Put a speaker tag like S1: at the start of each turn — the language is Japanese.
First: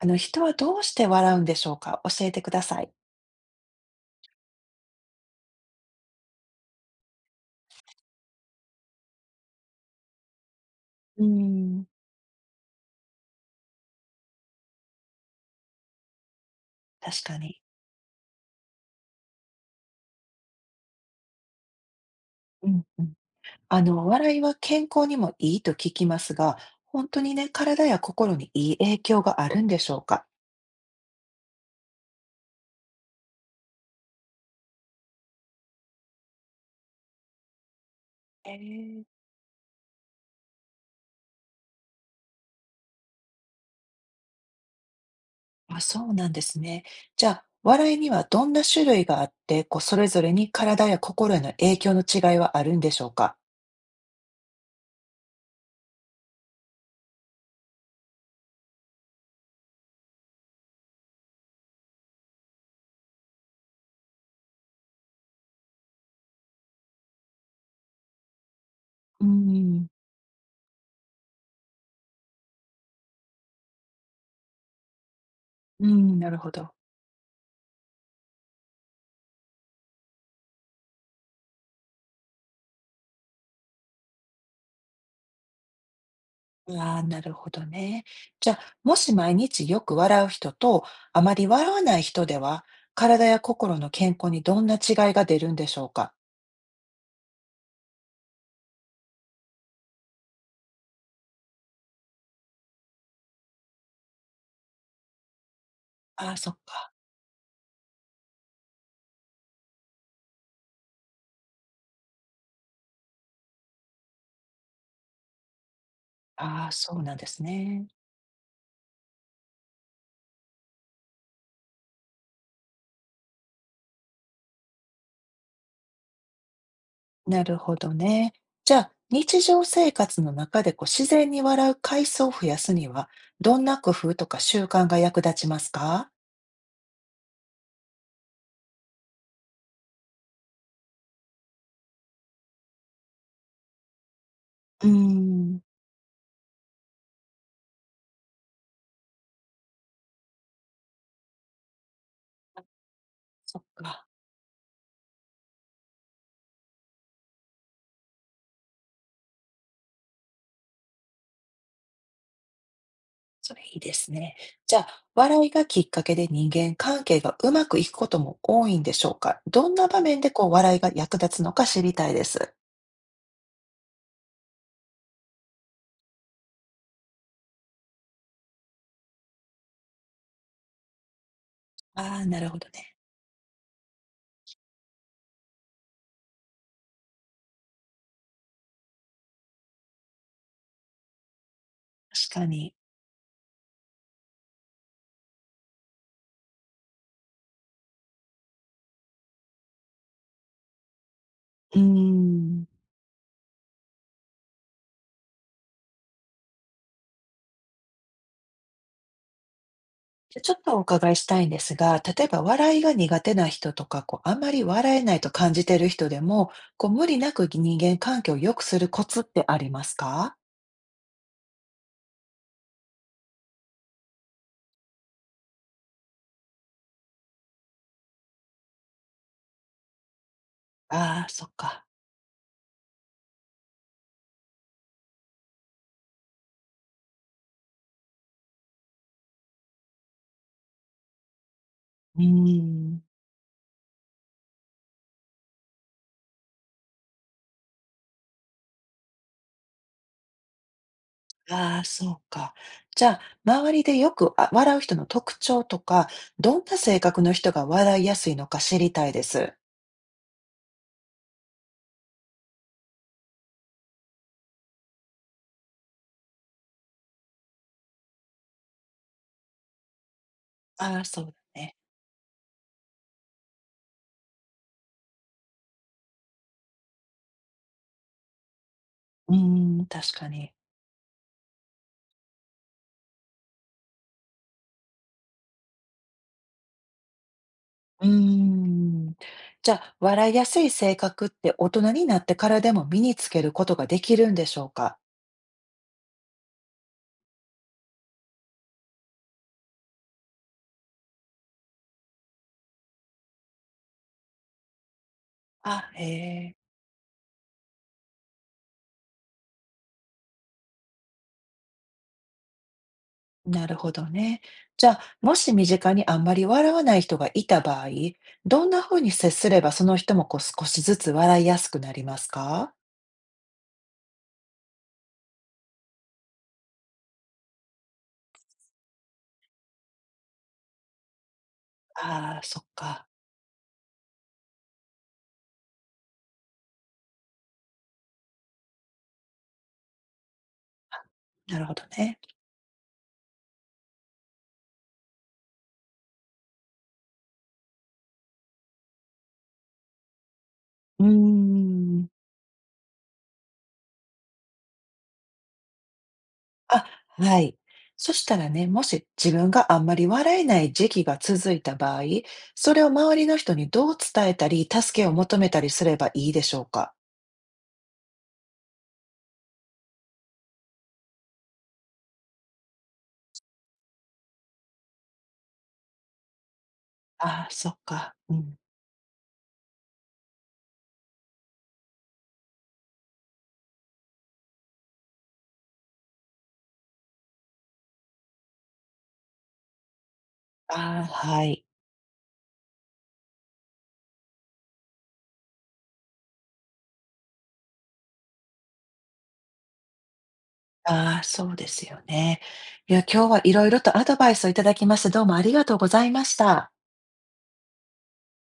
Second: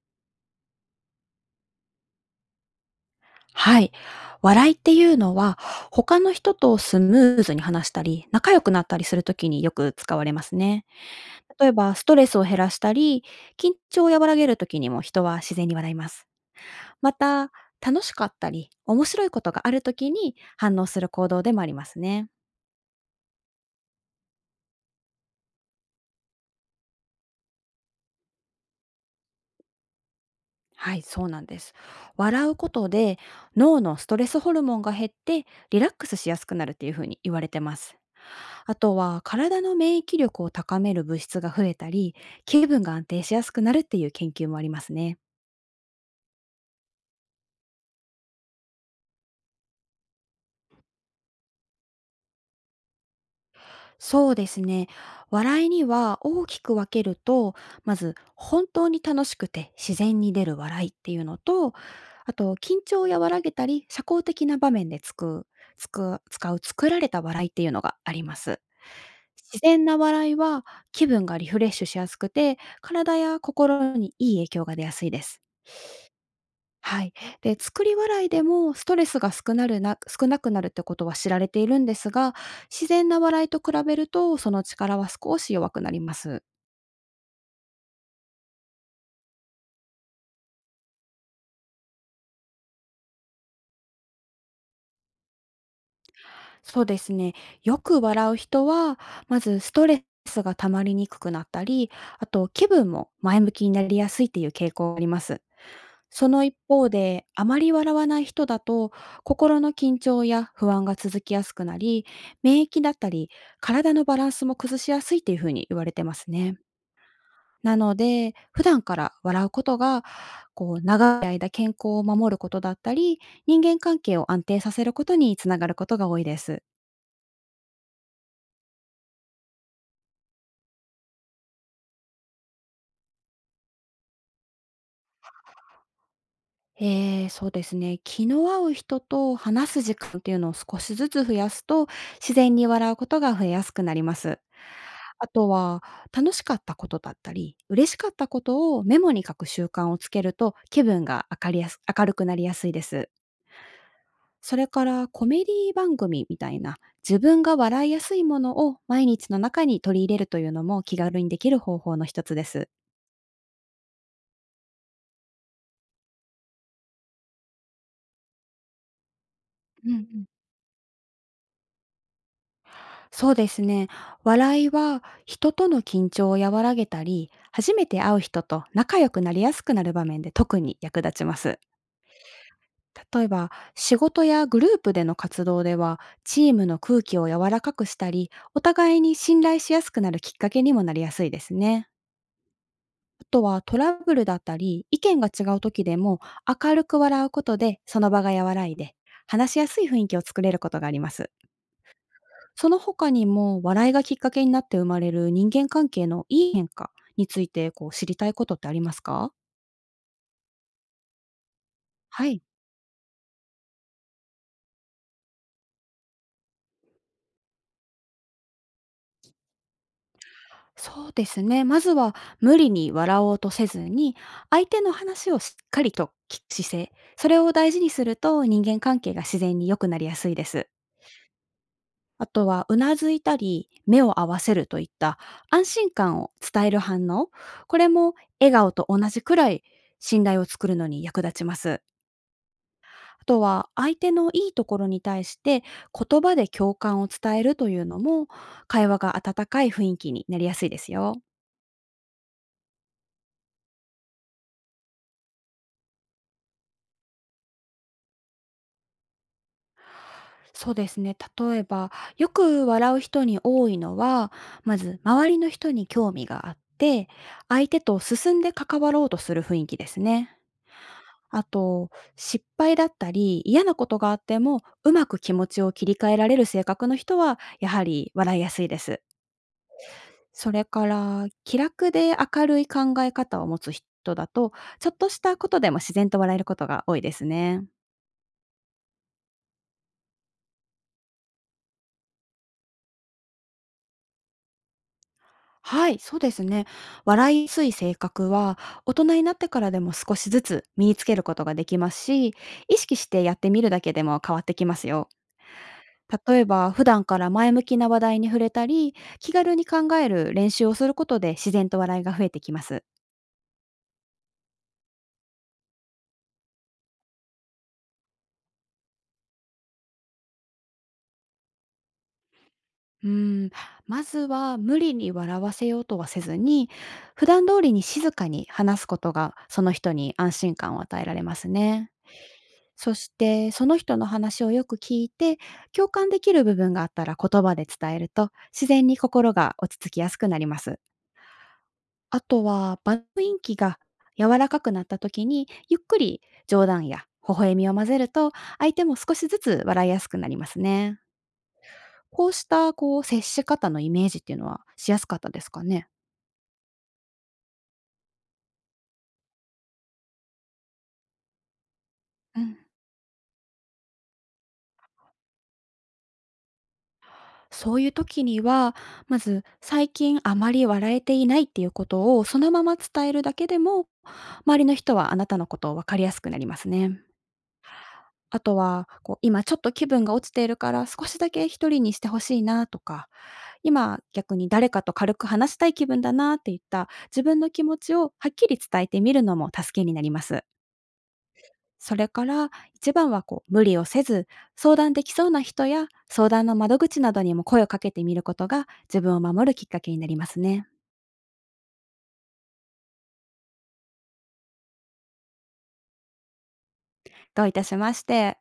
S1: 人はどうして笑うんでしょうか？教えてください。
S2: はい。笑いっていうのは、他の人とスムーズに話したり、仲良くなったりするときによく使われますね。
S1: うー
S2: 例え
S1: ん。
S2: ば、ストレスを減らしたり、緊張を和らげるときにも人は自然に笑います。ま
S1: 確か
S2: た、
S1: に。
S2: 楽しかったり、面白いことがあるときに反応する行動でもありますね。
S1: うんうん。笑いは健康にもいいと聞きますが、本当にね、体や心にいい影響があるんでしょうか？
S2: はい、そうなんです。笑うことで、脳のストレスホルモンが減って、リラックスしやすくなるっていうふうに言われてます。
S1: へ
S2: あと
S1: え。
S2: は体の免疫力を高める物質が増えたり、気分が安定しやすくなるっていう研究もありますね。
S1: あ、そうなんですね。じゃあ、笑いにはどんな種類があって、それぞれに体や心への影響の違いはあるんでしょうか？
S2: そうですね。笑いには大きく分けると、まず本当に楽しくて自然に出る笑いっていうのと、あと緊張を和らげたり、社交的な場面でつく、つく、使う作られた笑いっていうのがあります。
S1: うー
S2: 自然
S1: ん。
S2: な笑いは気分がリフレッシュしやすくて、体や心にいい影響が出やすいです。
S1: うーん、なるほど。
S2: はい。で、作り笑いでもストレスが少なくなるってことは知られているんですが、自然な笑いと比べるとその力は少し弱くなります。
S1: ああ、なるほどね。じゃあ、もし毎日よく笑う人と、あまり笑わない人では、体や心の健康にどんな違いが出るんでしょうか？
S2: そうですね。よく笑う人は、まずストレスが溜まりにくくなったり、あと気分も前向きになりやすいっていう傾向があります。そ
S1: ああ、
S2: の
S1: そ
S2: 一
S1: っ
S2: 方
S1: か。
S2: で、あまり笑わない人だと、心の緊張や不安が続きやすくなり、免疫だったり、体のバランスも崩しやすいっていうふうに言われてますね。
S1: ああ、そうなんです
S2: な
S1: ね。
S2: ので、普段から笑うことが、こう長い間健康を守ることだったり、人間関係を安定させることにつながることが多いです。
S1: なるほどね。じゃあ、日常生活の中で自然に笑う回数を増やすには、どんな工夫とか習慣が役立ちますか？
S2: そうですね。気の合う人と話す時間っていうのを少しずつ増やすと、自然に笑うことが増えやすくなります。
S1: うー
S2: あと
S1: ん、
S2: は、楽しかったことだったり、嬉しかったことをメモに書く習慣をつけると、気分が明るくなりやすいです。
S1: そっか。
S2: それからコメディ番組みたいな、自分が笑いやすいものを毎日の中に取り入れるというのも気軽にできる方法の一つです。
S1: それいいですね。じゃあ、笑いがきっかけで人間関係がうまくいくことも多いんでしょうか？どんな
S2: うんう
S1: 場面
S2: ん。
S1: で笑いが役立つのか知りたいです。
S2: そうですね。笑いは人との緊張を和らげたり、初めて会う人と仲良くなりやすくなる場面で特に役立ちます。
S1: ああ、なるほどね。
S2: 例えば、仕事やグループでの活動では、チームの空気を柔らかくしたり、お互いに信頼しやすくなるきっかけにもなりやすいですね。
S1: 確かに。
S2: とはトラブルだったり、意見が違う時でも、明るく笑うことでその場が和らいで、話しやすい雰囲気を作れることがあります。
S1: うーん。
S2: その他にも、笑いがきっかけになって生まれる人間関係のいい変化についてこう知りたいことってありますか？
S1: じゃ、ちょっとお伺いしたいんですが、例
S2: は
S1: えば
S2: い。
S1: 笑いが苦手な人とか、あんまり笑えないと感じてる人でも、無理なく人間関係を良くするコツってありますか？
S2: そうですね。まずは無理に笑おうとせずに、相手の話をしっかりと聞く姿勢、それを大事にすると人間関係が自然に良くなりやすいです。
S1: ああー、そっか。
S2: あとは、うなずいたり、目を合わせるといった安心感を伝える反応、これも笑顔と同じくらい信頼を作るのに役立ちます。
S1: うーん。
S2: あとは、相手のいいところに対して言葉で共感を伝えるというのも、会話が温かい雰囲気になりやすいですよ。
S1: ああ、そうか。じゃあ、周りでよく、あ、笑う人の特徴とか、どんな性格の人が笑いやすいのか知りたいです。
S2: そうですね。例えば、よく笑う人に多いのは、まず周りの人に興味があって、相手と進んで関わろうとする雰囲気ですね。
S1: ああ、そう
S2: あ
S1: だね。
S2: と、失敗だったり、嫌なことがあっても、うまく気持ちを切り替えられる性格の人は、やはり笑いやすいです。
S1: うーん、確かに。
S2: それから、気楽で明るい考え方を持つ人だと、ちょっとしたことでも自然と笑えることが多いですね。
S1: うーん。じゃあ、笑いやすい性格って大人になってからでも身につけることができるんでしょうか？
S2: はい、そうですね。笑いやすい性格は、大人になってからでも少しずつ身につけることができますし、意識してやってみるだけでも変わってきますよ。
S1: あ、へ
S2: 例え
S1: え、
S2: ば、普段から前向きな話題に触れたり、気軽に考える練習をすることで自然と笑いが増えてきます。
S1: なるほどね。じゃあ、もし身近にあんまり笑わない人がいた場合、どんなふうに接すればその人も少しずつ笑いやすくなりますか？
S2: うーん、まずは無理に笑わせようとはせずに、普段通りに静かに話すことがその人に安心感を与えられますね。
S1: ああ、そっ
S2: そ
S1: か。
S2: して、その人の話をよく聞いて、共感できる部分があったら言葉で伝えると、自然に心が落ち着きやすくなります。
S1: なるほどね。
S2: あとは場の雰囲気が柔らかくなった時に、ゆっくり冗談や微笑みを混ぜると、相手も少しずつ笑いやすくなりますね。
S1: うーん。
S2: こうしたこう接し方のイメージっていうのはしやすかったですかね？
S1: あ、はい。そしたらね、もし自分があんまり笑えない時期が続いた場合、
S2: うん。
S1: それを周りの人にどう伝えたり、助けを求めたりすればいいでしょうか？
S2: そういう時には、まず最近あまり笑えていないっていうことをそのまま伝えるだけでも、周りの人はあなたのことを分かりやすくなりますね。
S1: ああ、そっか。う
S2: あと
S1: ん。
S2: は、こう今ちょっと気分が落ちているから少しだけ一人にしてほしいなとか今、逆に誰かと軽く話したい気分だなっていった自分の気持ちをはっきり伝えてみるのも助けになります。
S1: ああ、はい。
S2: それから一番はこう無理をせず相談できそうな人や相談の窓口などにも声をかけてみることが自分を守るきっかけになりますね。
S1: ああ、そうですよね。いや、今日は色々とアドバイスをいただきまして、どうもありがとうございました。
S2: どういたしまして。